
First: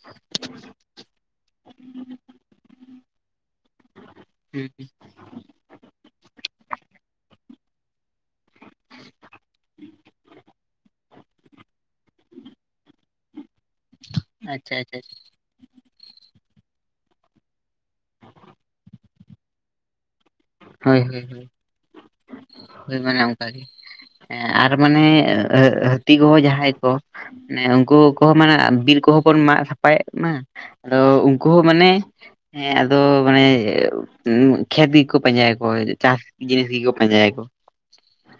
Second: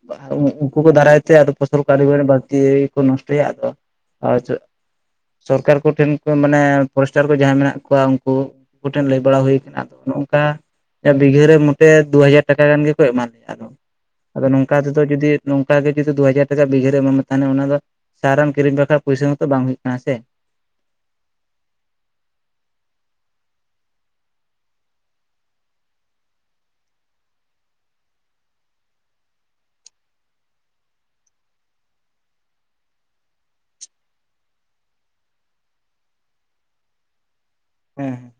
ᱵᱟ ᱟᱨ ᱩᱱᱠᱩ ᱠᱚ ᱫᱟᱨᱟᱭ ᱛᱮ ᱟᱫᱚ ᱯᱷᱚᱥᱚᱞ ᱠᱟᱹᱨᱤ ᱵᱮᱲᱮ ᱵᱟᱹᱲᱛᱤ ᱠᱚ ᱱᱚᱥᱴᱚᱭᱟ ᱟᱫᱚ *unintelligible* ᱦᱩᱸ ᱥᱚᱨᱠᱟᱨ ᱠᱚᱴᱷᱮᱱ ᱠᱚ ᱢᱟᱱᱮ ᱯᱷᱚᱨᱮᱥᱴᱟᱨ ᱠᱚ ᱡᱟᱦᱟᱸᱭ ᱢᱮᱱᱟᱜ ᱠᱚᱣᱟ ᱩᱱᱠᱩ ᱠᱩᱴᱷᱮᱱ ᱞᱟᱹᱭ ᱵᱟᱲᱟ ᱦᱩᱭ ᱟᱠᱟᱱᱟ ᱟᱫᱚ ᱱᱚᱝᱠᱟ ᱵᱤᱜᱷᱟᱹᱨᱮ ᱢᱚᱴᱮ ᱫᱩ ᱦᱟᱡᱟᱨ ᱴᱟᱠᱟ ᱜᱟᱱ ᱜᱮᱠᱚ ᱮᱢ ᱞᱮᱭᱟ ᱟᱫᱚ ᱟᱫᱚ ᱟᱪᱪᱷᱟ ᱱᱚᱝᱠᱟ ᱟᱪᱪᱷᱟ ᱛᱮᱫᱚ ᱡᱩᱫᱤ ᱱᱚᱝᱠᱟ ᱜᱮ ᱡᱩᱫᱤ ᱫᱩ ᱦᱟᱡᱟᱨ ᱴᱟᱠᱟ ᱵᱤᱜᱷᱟᱹᱨᱮ ᱮᱢᱟᱢ ᱢᱮ ᱛᱟᱦᱮᱱᱟ ᱚᱱᱟ ᱫᱚ ᱥᱟᱨ ᱮᱢ ᱠᱤᱨᱤᱧ ᱵᱟᱠᱷᱨᱟ ᱯᱚᱭᱥᱟ ᱦᱚᱸᱛᱚ ᱵᱟᱝ ᱦᱩᱭᱩᱜ ᱠᱟᱱᱟ ᱥᱮ, ᱦᱳᱭ ᱦᱳᱭ ᱦᱳᱭ ᱦᱳᱭ ᱢᱟᱱᱮ ᱚᱱᱠᱟ ᱜᱮ᱾ ᱦᱮᱸ ᱟᱨ ᱢᱟᱱᱮ ᱦᱟᱹᱛᱤ ᱠᱚᱦᱚ ᱡᱟᱦᱟᱸᱭ ᱠᱚ ᱢᱟᱱᱮ ᱩᱱᱠᱩ ᱠᱚᱦᱚᱸ ᱢᱟᱱᱮ ᱵᱤᱨ ᱠᱚᱦᱚᱸ ᱵᱚᱱ ᱢᱟᱜ ᱥᱟᱯᱷᱟᱭᱮᱫ ᱢᱟ ᱟᱫᱚ ᱩᱱᱠᱩ ᱦᱚᱸ ᱢᱟᱱᱮ ᱦᱮᱸ ᱟᱫᱚ ᱢᱟᱱᱮ ᱠᱷᱮᱛ ᱜᱤ ᱠᱚ ᱯᱟᱸᱡᱟᱭᱟᱚ ᱪᱟᱥ ᱡᱤᱱᱤᱥ ᱜᱮᱠᱚ ᱯᱟᱸᱡᱟᱭᱟ ᱠᱚ ᱦᱮᱸ ᱦᱮᱸ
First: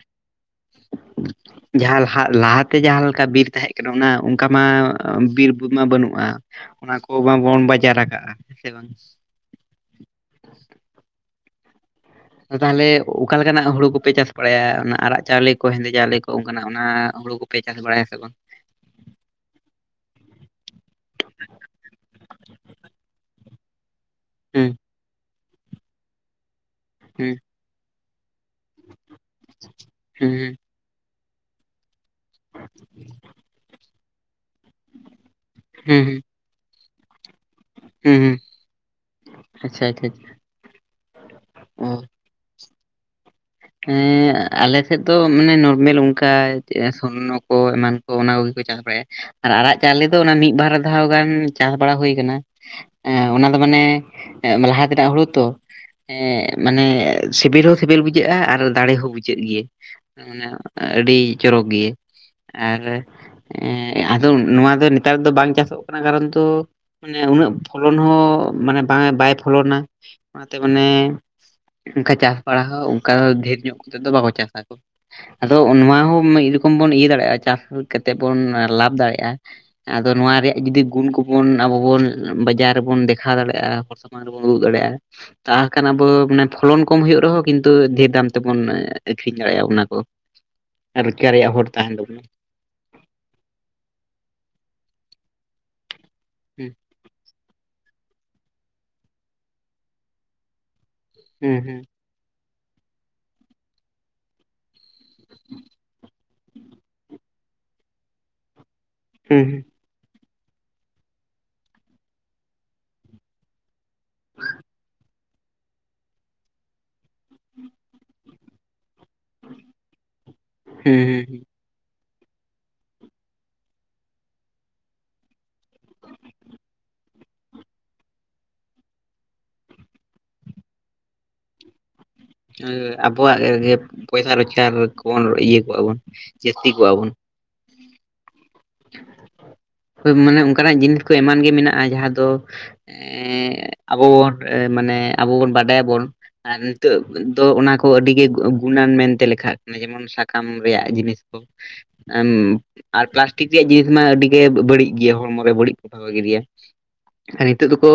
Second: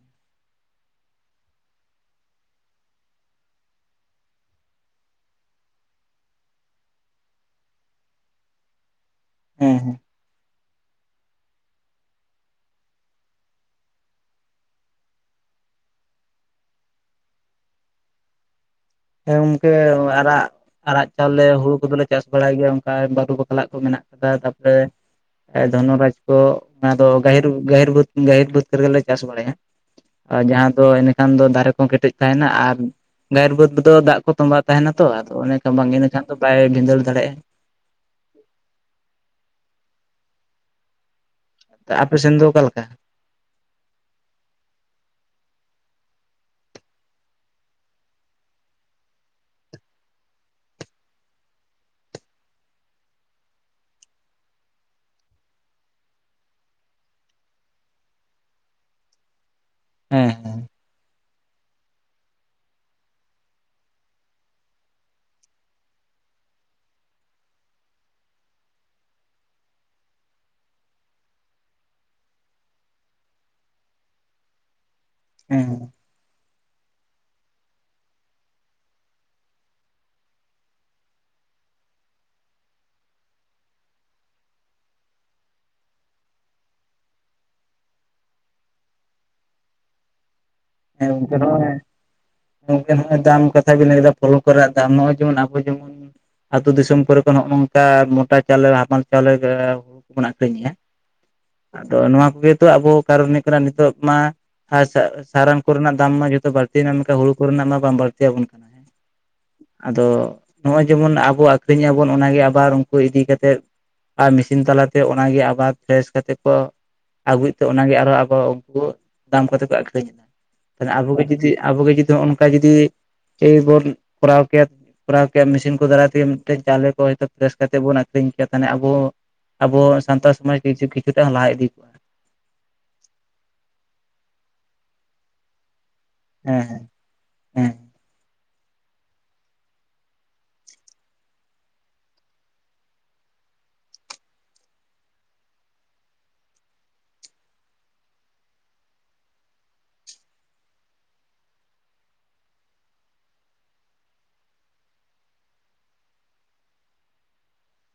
*inaudible* ᱡᱟᱦᱟᱸ ᱞᱟᱦᱟᱛᱮ ᱡᱟᱦᱟᱸ ᱞᱮᱠᱟ ᱵᱤᱨ ᱛᱟᱦᱮᱸ ᱠᱟᱱᱟ ᱚᱱᱟ ᱚᱱᱠᱟ ᱢᱟ ᱵᱤᱨ ᱢᱟ ᱵᱟᱹᱱᱩᱜᱼᱟ ᱚᱱᱟ ᱠᱚ ᱵᱟᱵᱚᱱ ᱵᱟᱡᱟᱨ ᱟᱠᱟᱟᱜᱼᱟ ᱦᱮᱸ ᱥᱮ ᱵᱟᱝ ᱦᱮᱸ ᱦᱮᱸ ᱛᱟᱦᱚᱞᱮ ᱚᱠᱟᱞ ᱞᱮᱠᱟᱱᱟᱜ ᱦᱩᱲᱩ ᱠᱚᱯᱮ ᱪᱟᱥ ᱵᱟᱲᱟᱭᱟ ᱚᱱᱟ ᱟᱨᱟᱜ ᱪᱟᱣᱞᱮ ᱠᱚ ᱦᱮᱸᱫᱮ ᱪᱟᱣᱞ ᱠᱚ ᱚᱱᱠᱟᱱᱟᱜ ᱚᱱᱟ ᱦᱩᱲᱩ ᱠᱚ? ᱯᱮ ᱪᱟᱥ ᱵᱟᱲᱟᱭᱟ ᱥᱮ ᱵᱟᱝ? ᱦᱮᱸ ᱚᱝᱠᱟ ᱟᱨᱟᱜ ᱟᱨᱟᱜ ᱪᱟᱣᱞᱮ ᱦᱩᱲᱩ ᱠᱚᱫᱚᱞᱮ ᱪᱟᱥ ᱵᱟᱲᱟᱭ ᱜᱮᱭᱟ ᱚᱱᱠᱟ ᱵᱟᱹᱨᱩ ᱨᱟᱞᱟᱜ ᱠᱚ ᱢᱮᱱᱟᱜ ᱦᱩᱸ ᱛᱟᱯᱚᱨᱮ ᱫᱷᱚᱱ ᱨᱟᱡᱽ ᱠᱚ ᱚᱱᱟ ᱫᱚ ᱦᱩᱸ ᱜᱟᱹᱦᱤᱨ ᱜᱟᱹᱦᱤᱨ ᱵᱷᱩᱛ ᱜᱟᱹᱦᱤᱨ ᱵᱷᱩᱛ ᱫᱷᱮᱨ ᱜᱮᱞᱮ ᱪᱟᱥ ᱵᱟᱲᱟᱭᱟ ᱦᱩᱸ ᱟᱨ ᱦᱩᱸ ᱡᱟᱦᱟᱸ ᱫᱚ ᱮᱱᱟᱹᱠᱷᱟᱱ ᱫᱚ ᱫᱟᱨᱮ ᱠᱚ ᱠᱟᱹᱴᱤᱡ ᱛᱟᱦᱮᱱᱟ ᱟᱨ ᱜᱟᱭ ᱵᱟᱹᱫᱽ ᱨᱮᱫᱚ ᱫᱟᱜ ᱠᱚ ᱛᱚᱸᱵᱟᱣ ᱛᱟᱦᱮᱱᱟ ᱛᱚ ᱟᱫᱚ ᱚᱱᱮ ᱵᱟᱝ ᱦᱩᱸ ᱮᱱᱮᱠᱷᱟᱱ ᱫᱚ ᱵᱟᱭ ᱵᱷᱤᱸᱫᱟᱹᱲ ᱫᱟᱲᱮᱭᱟᱜᱼᱟ ᱦᱮᱸ ᱦᱩᱸ ᱟᱪᱷᱟ ᱟᱪᱷᱟ ᱟᱯᱮ ᱥᱮᱱ ᱫᱚ ᱚᱠᱟᱞ ᱞᱮᱠᱟ? ᱟᱞᱮ ᱥᱮᱫ ᱫᱚ ᱢᱟᱱᱮ ᱱᱚᱨᱢᱮᱞ ᱚᱱᱠᱟ ᱥᱚᱨᱱᱚ ᱠᱚ ᱮᱢᱟᱱ ᱠᱚ ᱚᱱᱟ ᱠᱚᱜᱮ ᱠᱚ ᱪᱟᱥ ᱵᱟᱲᱟᱭᱟ ᱟᱨ ᱟᱲᱟᱜ ᱪᱟᱣᱞᱮ ᱫᱚ ᱚᱱᱟ ᱢᱤᱫ ᱵᱟᱨ ᱫᱷᱟᱣ ᱜᱟᱱ ᱪᱟᱥ ᱵᱟᱲᱟ ᱦᱩᱭ ᱟᱠᱟᱱᱟ᱾ ᱮ ᱚᱱᱟ ᱫᱚ ᱢᱟᱱᱮ ᱞᱟᱦᱟ ᱛᱮᱱᱟᱜ ᱦᱩᱲᱩ ᱛᱚ ᱢᱟᱱᱮ ᱥᱤᱵᱤᱞ ᱦᱚᱸ ᱥᱤᱵᱤᱞ ᱵᱩᱡᱷᱟᱹᱜᱼᱟ ᱟᱨ ᱫᱟᱲᱮ ᱦᱚᱸ ᱵᱩᱡᱷᱟᱹᱜ ᱜᱮ ᱦᱮᱸ ᱦᱮᱸ ᱟᱹᱰᱤ ᱪᱚᱨᱚᱠ ᱜᱮ ᱟᱨ ᱮ ᱟᱫᱚ ᱱᱚᱶᱟ ᱫᱚ ᱱᱮᱛᱟᱨ ᱫᱚ ᱵᱟᱝ ᱪᱟᱥᱚᱜ ᱠᱟᱱᱟ ᱠᱟᱨᱚᱱ ᱛᱚ ᱢᱟᱱᱮ ᱩᱱᱟᱹᱜ ᱯᱷᱚᱞᱚᱱ ᱦᱚᱸ ᱢᱟᱱᱮ ᱵᱟᱝ ᱵᱟᱭ ᱯᱷᱚᱞᱚᱱᱟ ᱚᱱᱟᱛᱮ ᱢᱟᱱᱮ ᱚᱱᱠᱟ ᱪᱟᱥ ᱵᱟᱲᱟ ᱦᱚᱸ ᱚᱱᱠᱟ ᱰᱷᱮᱨ ᱧᱚᱜ ᱠᱟᱛᱮᱫ ᱫᱚ ᱵᱟᱠᱚ ᱪᱟᱥ ᱟᱫᱚ ᱦᱮᱸ ᱱᱚᱶᱟ ᱦᱚᱸ ᱢᱤᱫ ᱠᱚᱢ ᱵᱚᱱ ᱤᱭᱟᱹ ᱫᱟᱲᱮᱭᱟᱜᱼᱟ ᱪᱟᱥ ᱠᱟᱛᱮ ᱵᱚᱱ ᱞᱟᱵᱷ ᱫᱟᱲᱮᱭᱟᱜᱼᱟ ᱟᱫᱚ ᱱᱚᱶᱟ ᱨᱮᱭᱟᱜ ᱡᱩᱫᱤ ᱜᱩᱱ ᱠᱚᱵᱚᱱ ᱟᱵᱚ ᱵᱚᱱ ᱵᱟᱡᱟᱨ ᱨᱮᱵᱚᱱ ᱫᱮᱠᱷᱟᱣ ᱫᱟᱲᱮᱭᱟᱜᱼᱟ ᱦᱚᱲ ᱢᱟᱨᱵᱚᱱ ᱩᱫᱩᱜ ᱫᱟᱲᱮᱭᱟᱜᱼᱟ ᱛᱟᱠᱟᱱᱟ ᱵᱚ ᱯᱷᱚᱞᱚᱱ ᱠᱚᱢ ᱦᱩᱭᱩᱜ ᱨᱮᱦᱚᱸ ᱠᱤᱱ ᱛᱳ ᱰᱷᱮᱨ ᱫᱟᱢ ᱛᱮᱵᱚᱱ ᱟᱹᱠᱷᱨᱤᱧ ᱟᱲᱮᱭᱟᱢ ᱚᱱᱟ ᱠᱚ ᱾ ᱦᱮᱸ ᱜᱚᱢᱠᱮ ᱱᱟᱜᱼᱚᱭ ᱜᱚᱝᱠᱮ ᱱᱚᱦᱚᱸᱭ ᱫᱟᱢ ᱠᱟᱛᱷᱟ ᱵᱤᱱ ᱞᱟᱹᱭ ᱠᱮᱫᱟ ᱯᱷᱚᱞᱚᱱ ᱠᱚ ᱨᱮᱭᱟᱜ ᱫᱟᱢ ᱱᱚᱜᱼᱚᱭ ᱡᱮᱢᱚᱱ ᱟᱵᱚ ᱡᱮᱢᱚᱱ ᱾ ᱟᱹᱛᱩ ᱦᱩᱸ ᱫᱤᱥᱚᱢ ᱠᱚᱨᱮ ᱠᱚ ᱱᱚᱜᱼᱚ ᱱᱚᱝᱠᱟ ᱢᱳᱴᱟ ᱪᱟᱣᱞᱮ ᱦᱟᱢᱟᱞ ᱪᱟᱣᱞᱮ ᱜᱮᱯ ᱵᱚᱱ ᱟᱹᱠᱷᱨᱤᱧᱮᱜᱟ ᱦᱩᱸ ᱾ ᱦᱩᱸ ᱟᱫᱚ ᱱᱚᱶᱟ ᱠᱚᱜᱮ ᱛᱚ ᱟᱵᱚ ᱠᱟᱨᱚᱱ ᱱᱮᱠᱟᱨᱟᱱ ᱱᱤᱛᱳᱜ ᱢᱟ ᱥᱟᱨᱟᱢ ᱠᱚᱨᱮᱱᱟᱜ ᱫᱟᱢ ᱢᱟ ᱡᱷᱚᱛᱚ ᱵᱟᱹᱲᱛᱤᱮᱱᱟ ᱱᱚᱛᱮ ᱦᱩᱲᱩ ᱠᱚᱨᱮᱱᱟᱜ ᱢᱟ ᱵᱟᱝ ᱵᱟᱹᱲᱛᱤ ᱭᱟᱵᱚᱱ ᱦᱩᱸ ᱦᱩᱸ ᱟᱫᱚ ᱱᱚᱜ ᱚᱭ ᱡᱮᱢᱚᱱ ᱟᱵᱚ ᱟᱠᱷᱨᱤᱧ ᱟᱵᱚᱱ ᱚᱱᱟᱜᱮ ᱟᱵᱟᱨ ᱩᱱᱠᱩ ᱤᱫᱤ ᱠᱟᱛᱮᱜ ᱟᱨ ᱢᱮᱥᱤᱱ ᱛᱟᱞᱟᱛᱮ ᱚᱱᱟᱜᱮ ᱟᱵᱟᱨ ᱯᱷᱨᱮᱥ ᱠᱟᱛᱮᱫ ᱠᱚ ᱟᱹᱜᱩᱭ ᱛᱮ ᱚᱱᱟᱜᱮ ᱟᱨᱚ ᱟᱠᱚ ᱩᱱᱠᱩ ᱫᱟᱢ ᱠᱟᱛᱮ ᱠᱚ ᱟᱠᱷᱨᱤᱧᱟ ᱾ ᱛᱟᱞᱦᱮ ᱦᱩᱸ ᱟᱵᱚᱜᱮ ᱦᱩᱸ ᱦᱩᱸ ᱡᱩᱫᱤ ᱟᱵᱚᱜᱮ ᱡᱩᱫᱤ ᱚᱝᱠᱟ ᱡᱩᱫᱤ ᱪᱮᱭ ᱵᱚᱱ ᱠᱚᱨᱟᱣ ᱠᱮᱭᱟ ᱾ ᱠᱚᱨᱟᱣ ᱠᱮᱭᱟ ᱢᱮᱥᱤᱱ ᱠᱚ ᱫᱟᱨᱟᱭ ᱛᱮᱜᱮ ᱢᱤᱫᱴᱮᱱ ᱪᱟᱣᱞᱮ ᱠᱚ ᱦᱚᱭᱛᱳ ᱯᱨᱮᱥ ᱠᱟᱛᱮᱫ ᱵᱚᱱ ᱟᱹᱠᱷᱨᱤᱧ ᱠᱮᱭᱟ ᱛᱟᱱᱮ ᱟᱵᱚ ᱟᱵᱚ ᱥᱟᱱᱛᱟᱲ ᱥᱚᱢᱟᱡᱽ ᱠᱤᱪᱷᱩ ᱠᱤᱪᱷᱩᱛᱟ ᱞᱟᱜ ᱤᱫᱤ ᱟᱵᱚᱣᱟᱜ ᱨᱮᱜᱮᱡ ᱯᱚᱭᱥᱟ ᱨᱳᱡᱽᱜᱟᱨ ᱠᱚᱵᱚᱱ ᱤᱭᱟᱹ ᱠᱚᱣᱟᱜ ᱵᱚᱱ ᱦᱮᱸ ᱡᱟᱹᱥᱛᱤ ᱠᱚᱜ ᱟ ᱵᱚᱱ ᱾ ᱦᱮᱸ ᱢᱟᱱᱮ ᱚᱱᱠᱟᱱᱟᱜ ᱡᱤᱱᱤᱥ ᱠᱚ ᱮᱢᱟᱱ ᱜᱮ ᱢᱮᱱᱟᱜᱼᱟ ᱡᱟᱦᱟᱸ ᱫᱚ ᱾ *unintelligible* ᱚᱵᱚ ᱵᱚᱱ ᱢᱟᱱᱮ ᱟᱵᱚ ᱵᱚᱱ ᱵᱟᱰᱟᱭᱟᱵᱚᱱ ᱾ ᱟᱨ ᱱᱤᱛᱚᱜ ᱫᱚ ᱚᱱᱟ ᱠᱚ ᱟᱹᱰᱤᱜᱮ ᱜᱩᱱᱟᱹᱱ ᱢᱮᱱᱛᱮ ᱞᱮᱠᱷᱟᱜ ᱠᱟᱱᱟ ᱡᱮᱢᱚᱱ ᱥᱟᱠᱟᱢ ᱨᱮᱭᱟᱜ ᱡᱤᱱᱤᱥ ᱠᱚ ᱟᱨ ᱯᱟᱞᱟᱥᱴᱤᱠ ᱨᱮᱭᱟᱜ ᱡᱤᱱᱤᱥ ᱢᱟ ᱟᱹᱰᱤ ᱜᱮ ᱵᱟᱹᱲᱤᱡ ᱜᱮᱭᱟ ᱦᱚᱲᱢᱚᱨᱮ ᱵᱟᱹᱲᱤᱡ ᱯᱨᱚᱵᱷᱟᱵ ᱮ ᱜᱤᱫᱮᱭᱟ ᱾ ᱟᱨ ᱱᱤᱛᱚᱜ ᱫᱚᱠᱚ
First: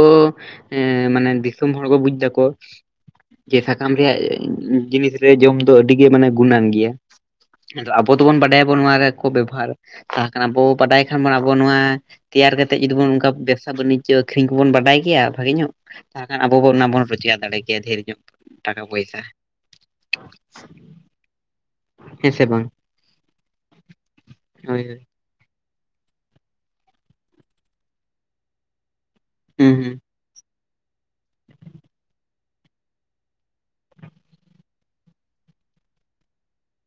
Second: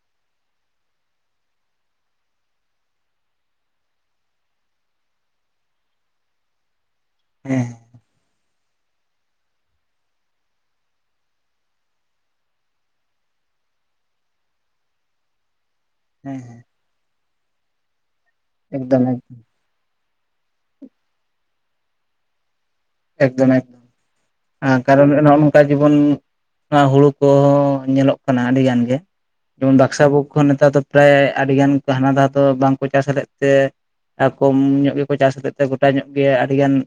ᱮ ᱢᱟᱱᱮ ᱫᱤᱥᱚᱢ ᱦᱚᱲ ᱠᱚ ᱵᱩᱡᱽ ᱫᱟᱠᱚ ᱡᱮ ᱥᱟᱠᱟᱢ ᱨᱮᱭᱟᱜ ᱡᱤᱱᱤᱥ ᱨᱮ ᱡᱚᱢ ᱫᱚ ᱟᱹᱰᱤ ᱜᱮ ᱢᱟᱱᱮ ᱜᱩᱱᱟᱹᱱ ᱜᱮᱭᱟ ᱾ ᱦᱮᱸ ᱟᱵᱚ ᱫᱚᱵᱚᱱ ᱵᱟᱰᱟᱭᱟᱵᱚᱱ ᱱᱚᱣᱟ ᱨᱮ ᱠᱚ ᱵᱮᱵᱚᱦᱟᱨ ᱟᱨ ᱠᱟᱱᱟᱵᱚ ᱵᱟᱰᱟᱭ ᱠᱷᱟᱱ ᱢᱟ ᱟᱵᱚ ᱱᱚᱣᱟ ᱛᱮᱭᱟᱨ ᱠᱟᱛᱮᱫ ᱡᱩᱫᱤᱵᱚᱱ ᱚᱱᱠᱟᱵ ᱵᱮᱵᱥᱟ ᱵᱟᱱᱤᱡᱽᱡᱚ ᱟᱹᱠᱷᱨᱤᱧ ᱠᱚᱵᱚᱱ ᱵᱟᱰᱟᱭ ᱜᱮᱭᱟ ᱵᱷᱟᱜᱮ ᱧᱚᱜ ᱾ ᱛᱟᱦᱮ ᱦᱮᱸ ᱠᱷᱟᱱ ᱟᱵᱚ ᱦᱮᱸ ᱵᱚᱱ ᱚᱱᱟ ᱵᱚᱱ ᱨᱳᱡᱽᱜᱟᱨ ᱫᱟᱲᱮ ᱠᱮᱭᱟ ᱰᱷᱮᱨ ᱧᱚᱜ ᱴᱟᱠᱟ ᱮᱠᱫᱚᱢ ᱯᱚᱭᱥᱟ ᱾ ᱮᱠᱫᱚᱢ ᱦᱮᱸ ᱥᱮ ᱵᱟᱝ? ᱮᱠᱫᱚᱢ ᱮᱠ ᱦᱳᱭ *unintelligible* ᱦᱳᱭ ᱠᱟᱨᱚᱱ ᱛᱟ ᱡᱤᱵᱚᱱ ᱱᱚᱣᱟ ᱦᱩᱲᱩ ᱠᱚᱻ ᱧᱮᱞᱚᱜ ᱠᱟᱱᱟ ᱟᱹᱰᱤ ᱜᱟᱱ ᱜᱮ ᱾ ᱦᱩᱸ ᱡᱮᱢᱚᱱ ᱦᱩᱸ ᱵᱟᱠᱥᱟ ᱵᱳᱠ ᱠᱷᱚᱱ ᱱᱮᱛᱟᱨ ᱫᱚ ᱯᱨᱟᱭ ᱟᱹᱰᱤᱜᱟᱱ ᱦᱟᱱᱟ ᱫᱟᱷᱟᱣ ᱫᱚ ᱵᱟᱝᱠᱚ ᱪᱟᱥ ᱞᱮᱫ ᱛᱮ᱾ ᱟ ᱠᱚᱢ ᱧᱚᱜ ᱜᱮᱠᱚ ᱪᱟᱥᱞᱮᱫ ᱛᱮ ᱜᱚᱴᱟ ᱧᱚᱜ ᱜᱮ ᱟᱹᱰᱤ ᱜᱟᱱ ᱾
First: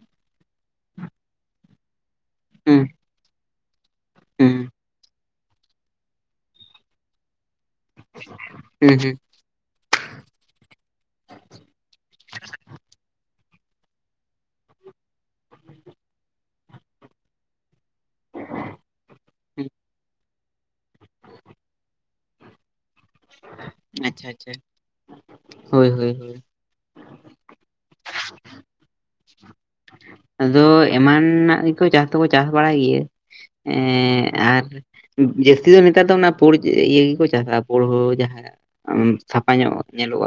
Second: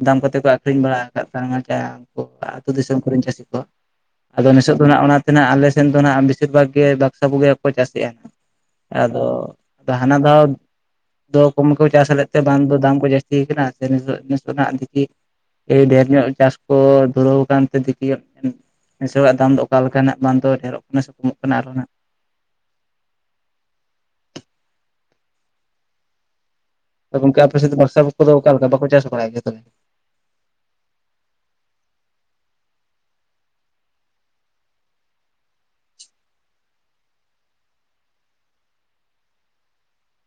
ᱫᱟᱢ ᱠᱚᱛᱮ ᱠᱚ ᱟᱠᱷᱨᱤᱧ ᱵᱟᱲᱟ ᱟᱠᱟᱫ *unintelligible* ᱟᱹᱛᱩ ᱦᱩᱸ ᱫᱤᱥᱚᱢ ᱠᱚᱨᱮᱱ ᱪᱟᱹᱥᱤ ᱠᱚ ᱟᱫᱚ ᱦᱩᱸ ᱱᱚᱥᱚᱜ᱾ ᱚᱱᱟᱛᱮ ᱱᱟᱜ ᱟᱞᱮᱥᱮᱱ ᱫᱚ ᱱᱟᱜ ᱵᱮᱥᱤᱨ ᱵᱷᱟᱜᱽ ᱜᱮ ᱵᱟᱠᱥᱟ ᱵᱩᱜᱮ ᱠᱚ ᱪᱟᱥᱮᱜᱼᱟ ᱦᱩᱸ ᱦᱩᱸ ᱟᱫᱚ ᱾ ᱛᱟ ᱦᱟᱱᱟ ᱫᱷᱟᱣ ᱫᱚ ᱠᱚᱢ ᱠᱚ ᱪᱟᱥ ᱞᱮᱫ ᱛᱮ ᱵᱟᱝ ᱫᱚ ᱫᱟᱢ ᱠᱚ ᱡᱟᱥᱛᱤ ᱠᱟᱱᱟ *unintelligible* ᱮᱭ ᱰᱷᱮᱨ ᱧᱚᱜ ᱪᱟᱥ ᱠᱚ ᱫᱷᱩᱨᱟᱹᱣ ᱠᱟᱱ ᱾ ᱫᱤᱠᱤᱭᱚᱜ ᱦᱮᱥᱮ ᱚᱲᱟᱜ ᱛᱟᱢ ᱫᱚ ᱦᱩᱸ ᱚᱠᱟ ᱞᱮᱠᱟᱱᱟᱜ ᱵᱟᱝ ᱫᱚ ᱰᱷᱮᱹᱨᱚᱜ ᱠᱟᱱᱟ ᱥᱮ ᱠᱚᱢᱚᱜ ᱠᱟᱱᱟ ᱟᱨᱚ ᱱᱟᱜ ᱾ ᱟᱪᱪᱷᱟ ᱟᱪᱪᱷᱟ ᱦᱳᱭ ᱦᱳᱭ ᱦᱳᱭ ᱛᱚ ᱜᱚᱝᱠᱮ ᱟᱯᱮ ᱥᱮᱫ ᱫᱚ *unintelligible* ᱚᱠᱟ ᱞᱮᱠᱟ ᱵᱟᱠᱚ ᱪᱟᱥᱵᱟᱲᱟᱭ ᱜᱮᱭᱟ? ᱟᱫᱚ ᱮᱢᱟᱱᱟᱜ ᱜᱮᱠᱚ ᱪᱟᱥ ᱫᱚᱠᱚ ᱪᱟᱥ ᱵᱟᱲᱟᱭ ᱜᱮᱭᱟ ᱾ ᱮ ᱟᱨ ᱡᱟᱹᱥᱛᱤ ᱫᱚ ᱱᱮᱛᱟᱨ ᱫᱚ ᱚᱱᱟ ᱯᱳᱲ ᱤᱭᱟᱹ ᱜᱮᱠᱚ ᱪᱟᱥᱟ ᱯᱳᱲ ᱦᱳ ᱡᱟᱦᱟᱸ ᱾ ᱪᱷᱟᱯᱟ ᱧᱚᱜ ᱧᱮᱞᱚᱜᱼᱟ ᱾